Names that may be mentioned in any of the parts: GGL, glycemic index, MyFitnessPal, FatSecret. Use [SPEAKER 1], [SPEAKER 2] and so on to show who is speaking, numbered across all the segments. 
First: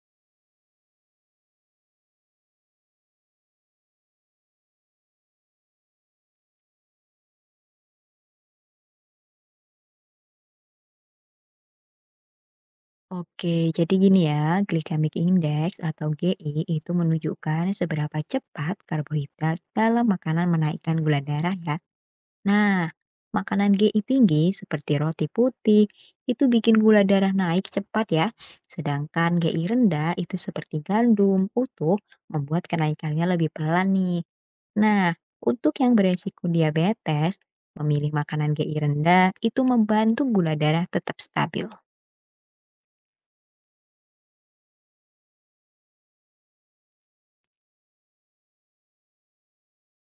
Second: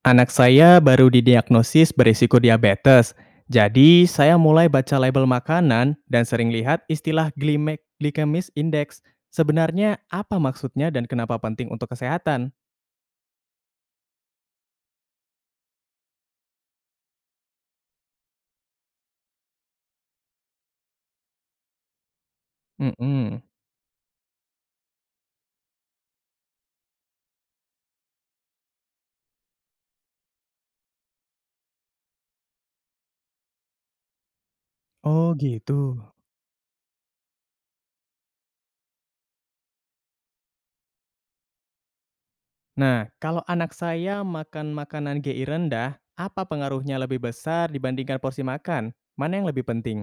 [SPEAKER 1] Anak saya baru didiagnosis berisiko diabetes, jadi saya mulai baca label makanan dan sering lihat istilah glycemic index. Sebenarnya apa maksudnya dan kenapa penting untuk kesehatan?
[SPEAKER 2] Oke, jadi gini ya, glycemic index atau GI itu menunjukkan seberapa cepat karbohidrat dalam makanan menaikkan gula darah ya. Nah,
[SPEAKER 1] Mm-mm.
[SPEAKER 2] makanan GI tinggi seperti roti putih itu bikin gula darah naik cepat ya. Sedangkan GI rendah itu seperti gandum utuh membuat kenaikannya lebih pelan nih. Nah,
[SPEAKER 1] Oh
[SPEAKER 2] untuk
[SPEAKER 1] gitu.
[SPEAKER 2] yang beresiko diabetes, memilih makanan GI rendah itu membantu gula darah tetap stabil.
[SPEAKER 1] Nah, kalau anak saya makan makanan GI rendah, apa pengaruhnya lebih besar dibandingkan porsi makan? Mana yang lebih penting?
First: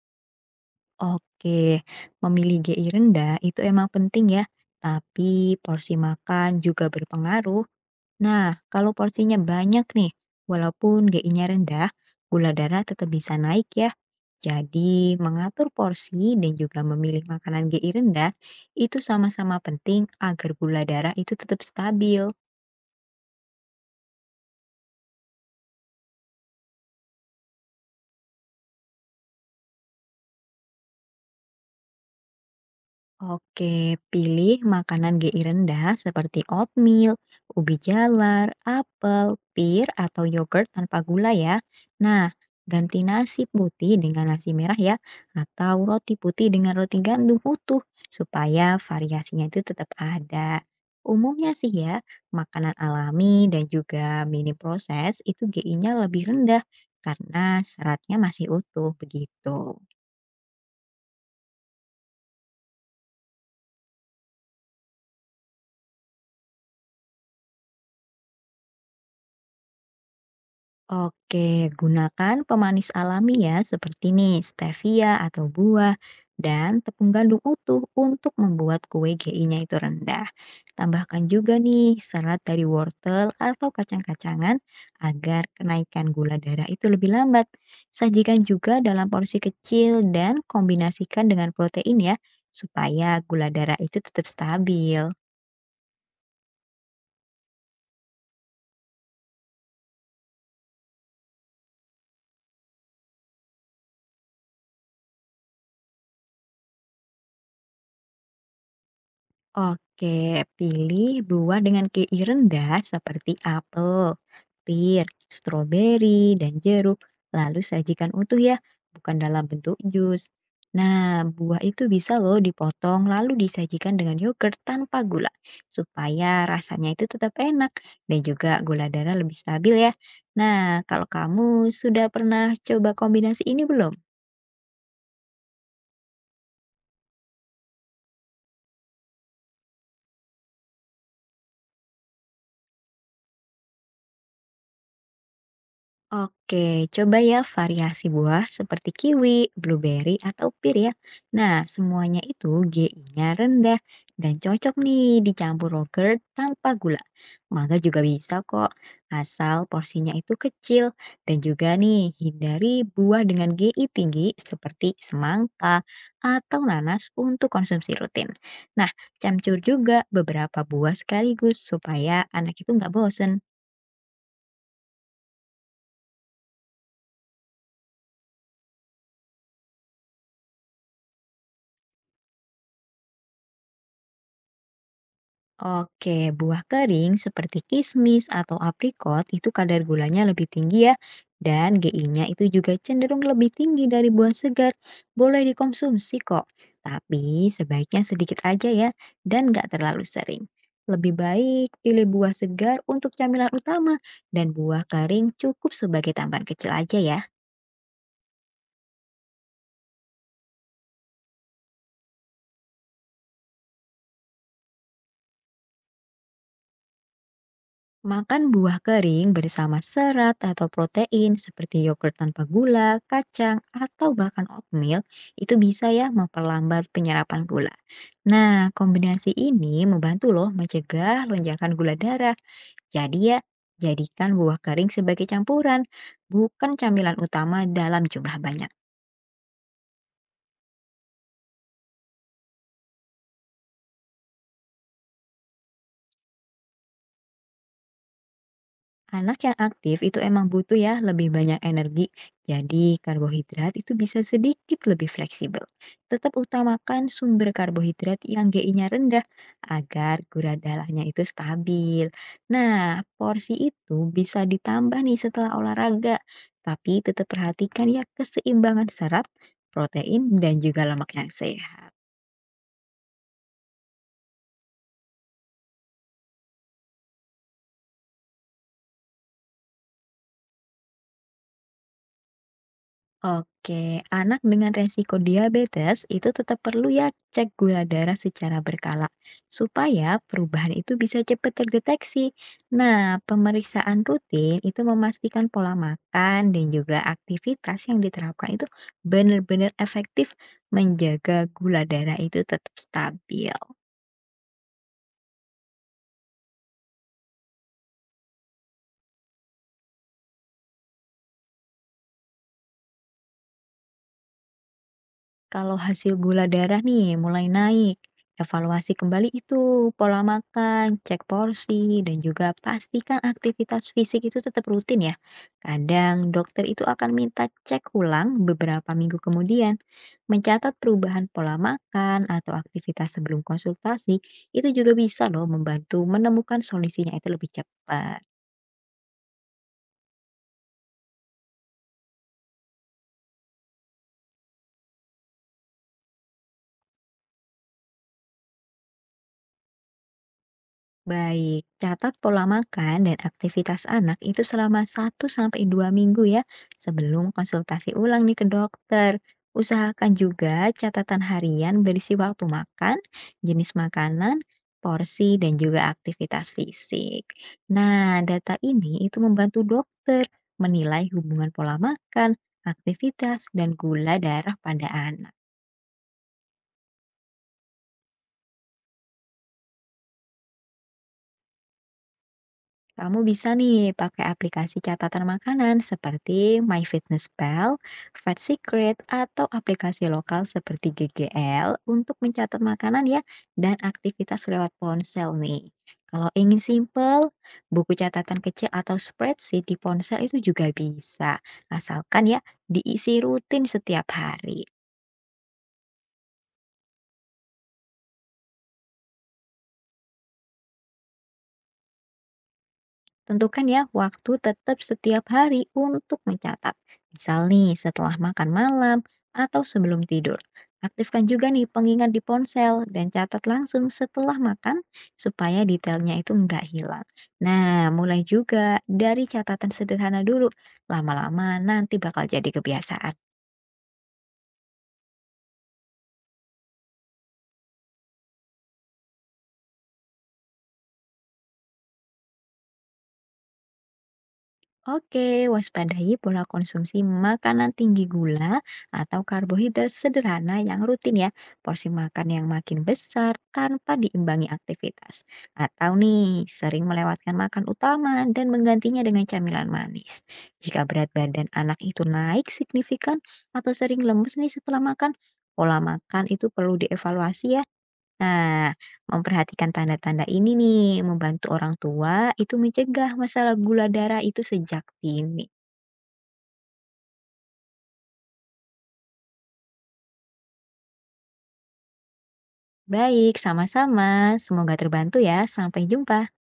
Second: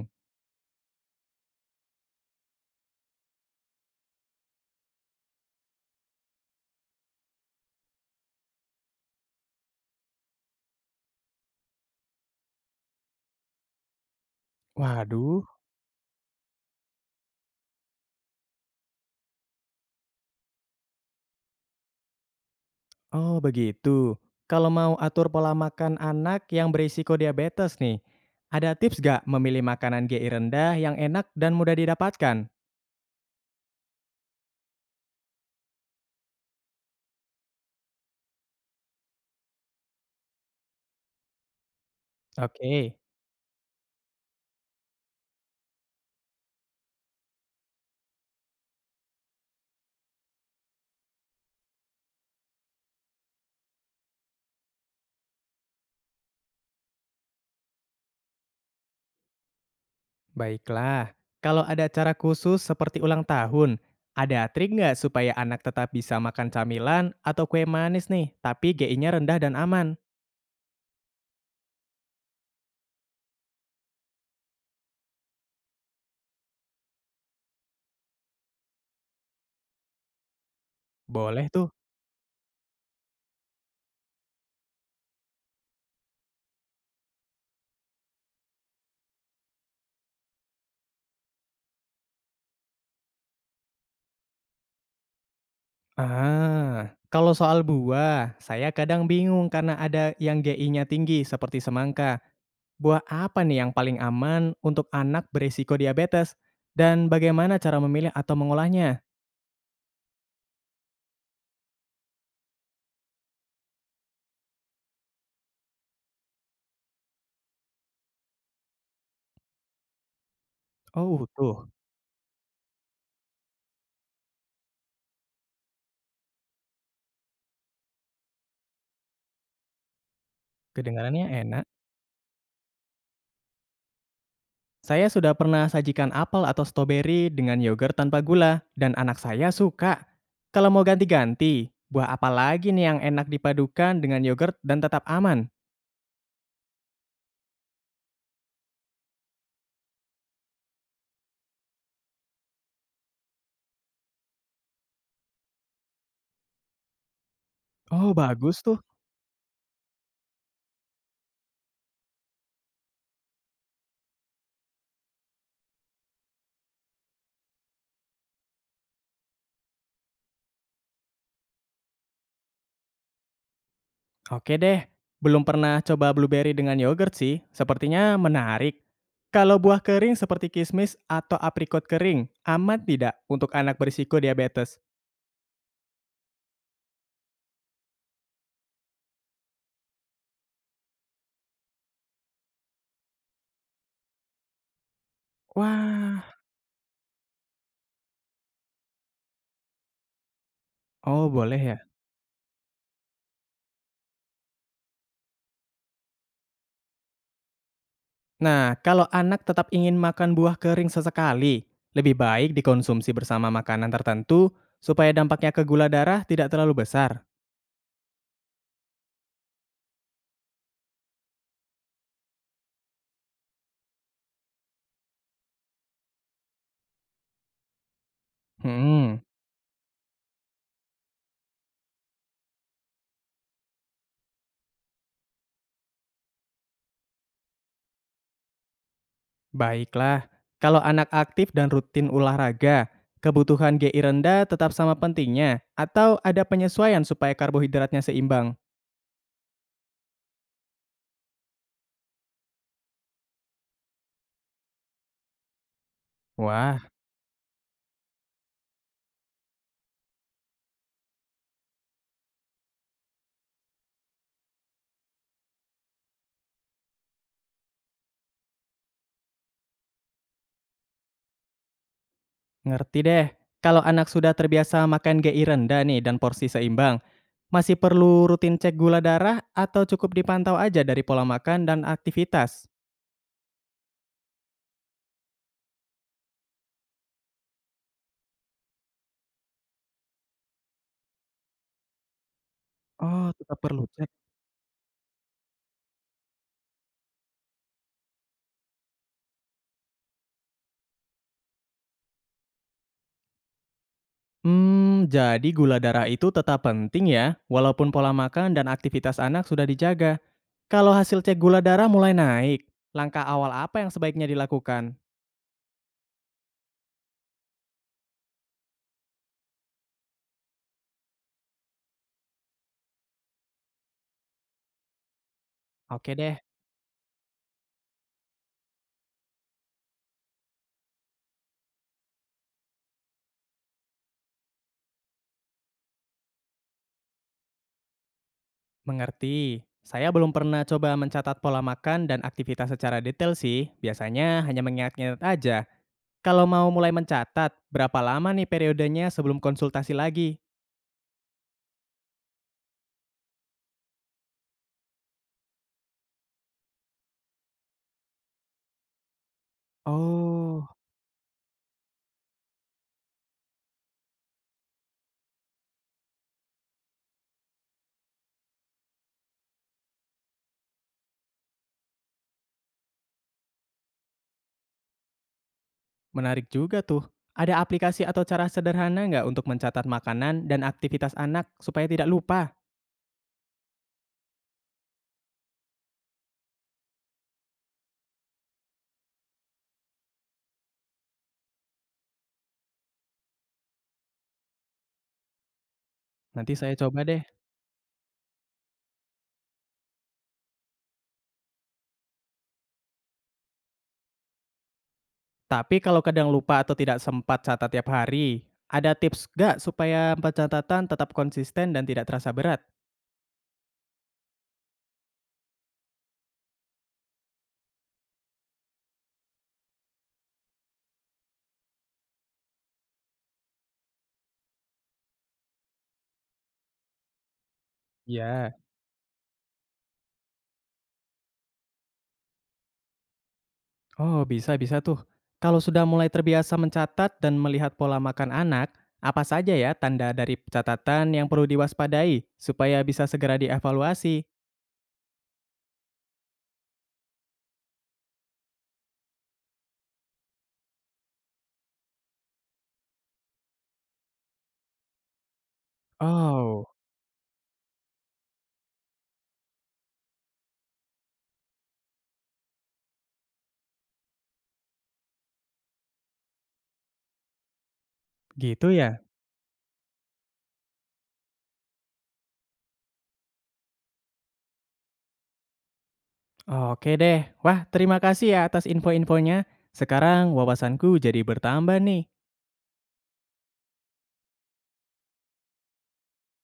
[SPEAKER 2] Oke, memilih GI rendah itu emang penting ya, tapi porsi makan juga berpengaruh. Nah, kalau porsinya banyak nih, walaupun GI-nya rendah, gula darah tetap bisa naik ya. Jadi,
[SPEAKER 1] Waduh.
[SPEAKER 2] mengatur porsi dan juga memilih makanan GI rendah itu sama-sama penting agar gula darah itu tetap stabil.
[SPEAKER 1] Oh begitu. Kalau mau atur pola makan anak yang berisiko diabetes nih, ada tips gak memilih makanan GI rendah yang enak dan mudah didapatkan?
[SPEAKER 2] Oke, pilih makanan GI rendah seperti oatmeal, ubi jalar, apel, pir, atau yogurt tanpa gula ya. Nah,
[SPEAKER 1] Oke,
[SPEAKER 2] ganti nasi putih dengan nasi merah ya, atau roti putih dengan roti gandum utuh, supaya variasinya itu tetap ada. Umumnya sih ya, makanan alami dan juga mini proses itu GI-nya lebih rendah karena seratnya masih utuh begitu.
[SPEAKER 1] baiklah. Kalau ada cara khusus seperti ulang tahun, ada trik nggak supaya anak tetap bisa makan camilan atau kue manis nih, tapi GI-nya rendah dan aman?
[SPEAKER 2] Oke, gunakan pemanis alami ya, seperti nih stevia atau buah dan tepung gandum utuh untuk membuat kue GI-nya itu rendah. Tambahkan
[SPEAKER 1] Boleh
[SPEAKER 2] juga
[SPEAKER 1] tuh.
[SPEAKER 2] nih serat dari wortel atau kacang-kacangan agar kenaikan gula darah itu lebih lambat. Sajikan juga dalam porsi kecil dan kombinasikan dengan protein ya, supaya gula darah itu tetap stabil.
[SPEAKER 1] Ah, kalau soal buah, saya kadang bingung karena ada yang GI-nya tinggi seperti semangka. Buah apa nih yang paling aman untuk anak beresiko diabetes? Dan bagaimana cara memilih atau mengolahnya?
[SPEAKER 2] Oke, pilih buah dengan KI rendah seperti apel, pir, stroberi, dan jeruk. Lalu sajikan utuh ya, bukan dalam bentuk jus.
[SPEAKER 1] Oh,
[SPEAKER 2] Nah, buah
[SPEAKER 1] tuh,
[SPEAKER 2] itu bisa loh dipotong lalu disajikan dengan yogurt tanpa gula supaya rasanya itu tetap enak dan juga gula darah lebih stabil ya. Nah, kalau
[SPEAKER 1] kedengarannya enak.
[SPEAKER 2] kamu sudah pernah coba kombinasi ini belum?
[SPEAKER 1] Saya sudah pernah sajikan apel atau stroberi dengan yogurt tanpa gula, dan anak saya suka. Kalau mau ganti-ganti, buah apa lagi nih yang enak dipadukan dengan yogurt dan tetap aman?
[SPEAKER 2] Oke, coba ya variasi buah seperti kiwi, blueberry, atau pir ya. Nah, semuanya itu GI-nya rendah dan cocok nih dicampur yogurt tanpa gula. Mangga juga
[SPEAKER 1] Oh,
[SPEAKER 2] bisa
[SPEAKER 1] bagus
[SPEAKER 2] kok,
[SPEAKER 1] tuh.
[SPEAKER 2] asal porsinya itu kecil. Dan juga nih, hindari buah dengan GI tinggi seperti semangka atau nanas untuk konsumsi rutin. Nah, campur juga beberapa buah sekaligus supaya anak itu nggak bosen.
[SPEAKER 1] Oke deh, belum pernah coba blueberry dengan yogurt sih, sepertinya menarik. Kalau buah kering seperti kismis atau aprikot kering, aman tidak untuk anak berisiko diabetes?
[SPEAKER 2] Oke, buah kering seperti kismis atau aprikot itu kadar gulanya lebih tinggi ya, dan GI-nya itu juga cenderung lebih tinggi dari buah segar. Boleh dikonsumsi
[SPEAKER 1] Wah,
[SPEAKER 2] kok, tapi sebaiknya sedikit aja ya, dan nggak terlalu sering. Lebih
[SPEAKER 1] oh boleh
[SPEAKER 2] baik
[SPEAKER 1] ya.
[SPEAKER 2] pilih buah segar untuk camilan utama, dan buah kering cukup sebagai tambahan kecil aja ya.
[SPEAKER 1] Nah, kalau anak tetap ingin makan buah kering sesekali, lebih baik dikonsumsi bersama makanan tertentu supaya dampaknya ke gula darah tidak terlalu besar.
[SPEAKER 2] Makan buah kering bersama serat atau protein seperti yogurt tanpa gula, kacang, atau bahkan oatmeal itu bisa ya memperlambat penyerapan gula. Nah,
[SPEAKER 1] Hmm.
[SPEAKER 2] kombinasi ini membantu loh mencegah lonjakan gula darah. Jadi ya, jadikan buah kering sebagai campuran, bukan camilan utama dalam jumlah banyak.
[SPEAKER 1] Baiklah, kalau anak aktif dan rutin olahraga, kebutuhan GI rendah tetap sama pentingnya atau ada penyesuaian supaya karbohidratnya seimbang?
[SPEAKER 2] Anak yang aktif itu emang butuh ya lebih banyak energi, jadi karbohidrat itu bisa sedikit lebih fleksibel. Tetap
[SPEAKER 1] Wah,
[SPEAKER 2] utamakan sumber karbohidrat yang GI-nya rendah agar gula darahnya itu stabil. Nah, porsi itu bisa ditambah nih setelah olahraga, tapi tetap perhatikan ya keseimbangan serat, protein, dan juga lemak yang sehat.
[SPEAKER 1] ngerti deh. Kalau anak sudah terbiasa makan GI rendah nih dan porsi seimbang, masih perlu rutin cek gula darah atau cukup dipantau aja dari pola makan dan aktivitas?
[SPEAKER 2] Oke, anak dengan resiko diabetes itu tetap perlu ya cek gula darah secara berkala supaya perubahan itu bisa cepat terdeteksi. Nah,
[SPEAKER 1] Oh, tetap perlu
[SPEAKER 2] pemeriksaan
[SPEAKER 1] cek.
[SPEAKER 2] rutin itu memastikan pola makan dan juga aktivitas yang diterapkan itu benar-benar efektif menjaga gula darah itu tetap stabil.
[SPEAKER 1] Hmm, jadi gula darah itu tetap penting ya, walaupun pola makan dan aktivitas anak sudah dijaga. Kalau hasil cek gula darah mulai naik, langkah awal apa yang sebaiknya dilakukan?
[SPEAKER 2] Kalau hasil gula darah nih mulai naik, evaluasi kembali itu pola makan, cek porsi, dan juga pastikan aktivitas fisik itu tetap rutin ya.
[SPEAKER 1] Oke
[SPEAKER 2] Kadang
[SPEAKER 1] deh,
[SPEAKER 2] dokter itu akan minta cek ulang beberapa minggu kemudian. Mencatat perubahan pola makan atau aktivitas sebelum konsultasi itu juga bisa loh membantu menemukan solusinya itu lebih cepat.
[SPEAKER 1] mengerti. Saya belum pernah coba mencatat pola makan dan aktivitas secara detail sih. Biasanya hanya mengingat-ingat aja. Kalau mau mulai mencatat, berapa lama nih periodenya sebelum konsultasi lagi?
[SPEAKER 2] Baik, catat pola makan dan aktivitas anak itu selama satu sampai dua minggu ya, sebelum konsultasi ulang nih ke dokter. Usahakan juga
[SPEAKER 1] Oh,
[SPEAKER 2] catatan harian berisi waktu makan, jenis makanan, porsi, dan juga aktivitas fisik. Nah, data ini itu membantu dokter menilai hubungan pola makan, aktivitas, dan gula darah pada anak.
[SPEAKER 1] menarik juga tuh. Ada aplikasi atau cara sederhana nggak untuk mencatat makanan dan aktivitas anak supaya tidak lupa?
[SPEAKER 2] Kamu bisa nih pakai aplikasi catatan makanan seperti MyFitnessPal, FatSecret, atau aplikasi lokal seperti GGL untuk mencatat makanan ya dan aktivitas lewat ponsel nih. Kalau
[SPEAKER 1] Nanti
[SPEAKER 2] ingin
[SPEAKER 1] saya coba deh.
[SPEAKER 2] simple, buku catatan kecil atau spreadsheet di ponsel itu juga bisa, asalkan ya diisi rutin setiap hari.
[SPEAKER 1] Tapi kalau kadang lupa atau tidak sempat catat tiap hari, ada tips gak supaya pencatatan tetap konsisten dan tidak terasa berat?
[SPEAKER 2] Tentukan ya waktu tetap setiap hari untuk mencatat. Misal nih setelah makan malam atau sebelum tidur. Aktifkan juga nih pengingat di ponsel dan catat langsung setelah makan supaya detailnya itu nggak hilang. Nah, mulai
[SPEAKER 1] Ya.
[SPEAKER 2] juga dari catatan sederhana dulu. Lama-lama nanti bakal jadi kebiasaan.
[SPEAKER 1] Oh, bisa-bisa tuh. Kalau sudah mulai terbiasa mencatat dan melihat pola makan anak, apa saja ya tanda dari catatan yang perlu diwaspadai supaya bisa segera dievaluasi?
[SPEAKER 2] Oke, waspadai pola konsumsi makanan tinggi gula atau karbohidrat sederhana yang rutin ya. Porsi makan yang makin besar tanpa diimbangi aktivitas. Atau nih,
[SPEAKER 1] Oh,
[SPEAKER 2] sering melewatkan makan utama dan menggantinya dengan camilan manis. Jika berat badan anak itu naik signifikan atau sering lemes nih setelah makan, pola makan itu perlu dievaluasi ya. Nah,
[SPEAKER 1] gitu ya?
[SPEAKER 2] memperhatikan tanda-tanda ini nih, membantu orang tua itu mencegah masalah gula darah itu sejak dini.
[SPEAKER 1] Oke deh. Wah, terima kasih ya atas info-infonya. Sekarang wawasanku jadi bertambah nih.
[SPEAKER 2] Baik, sama-sama. Semoga terbantu ya. Sampai jumpa.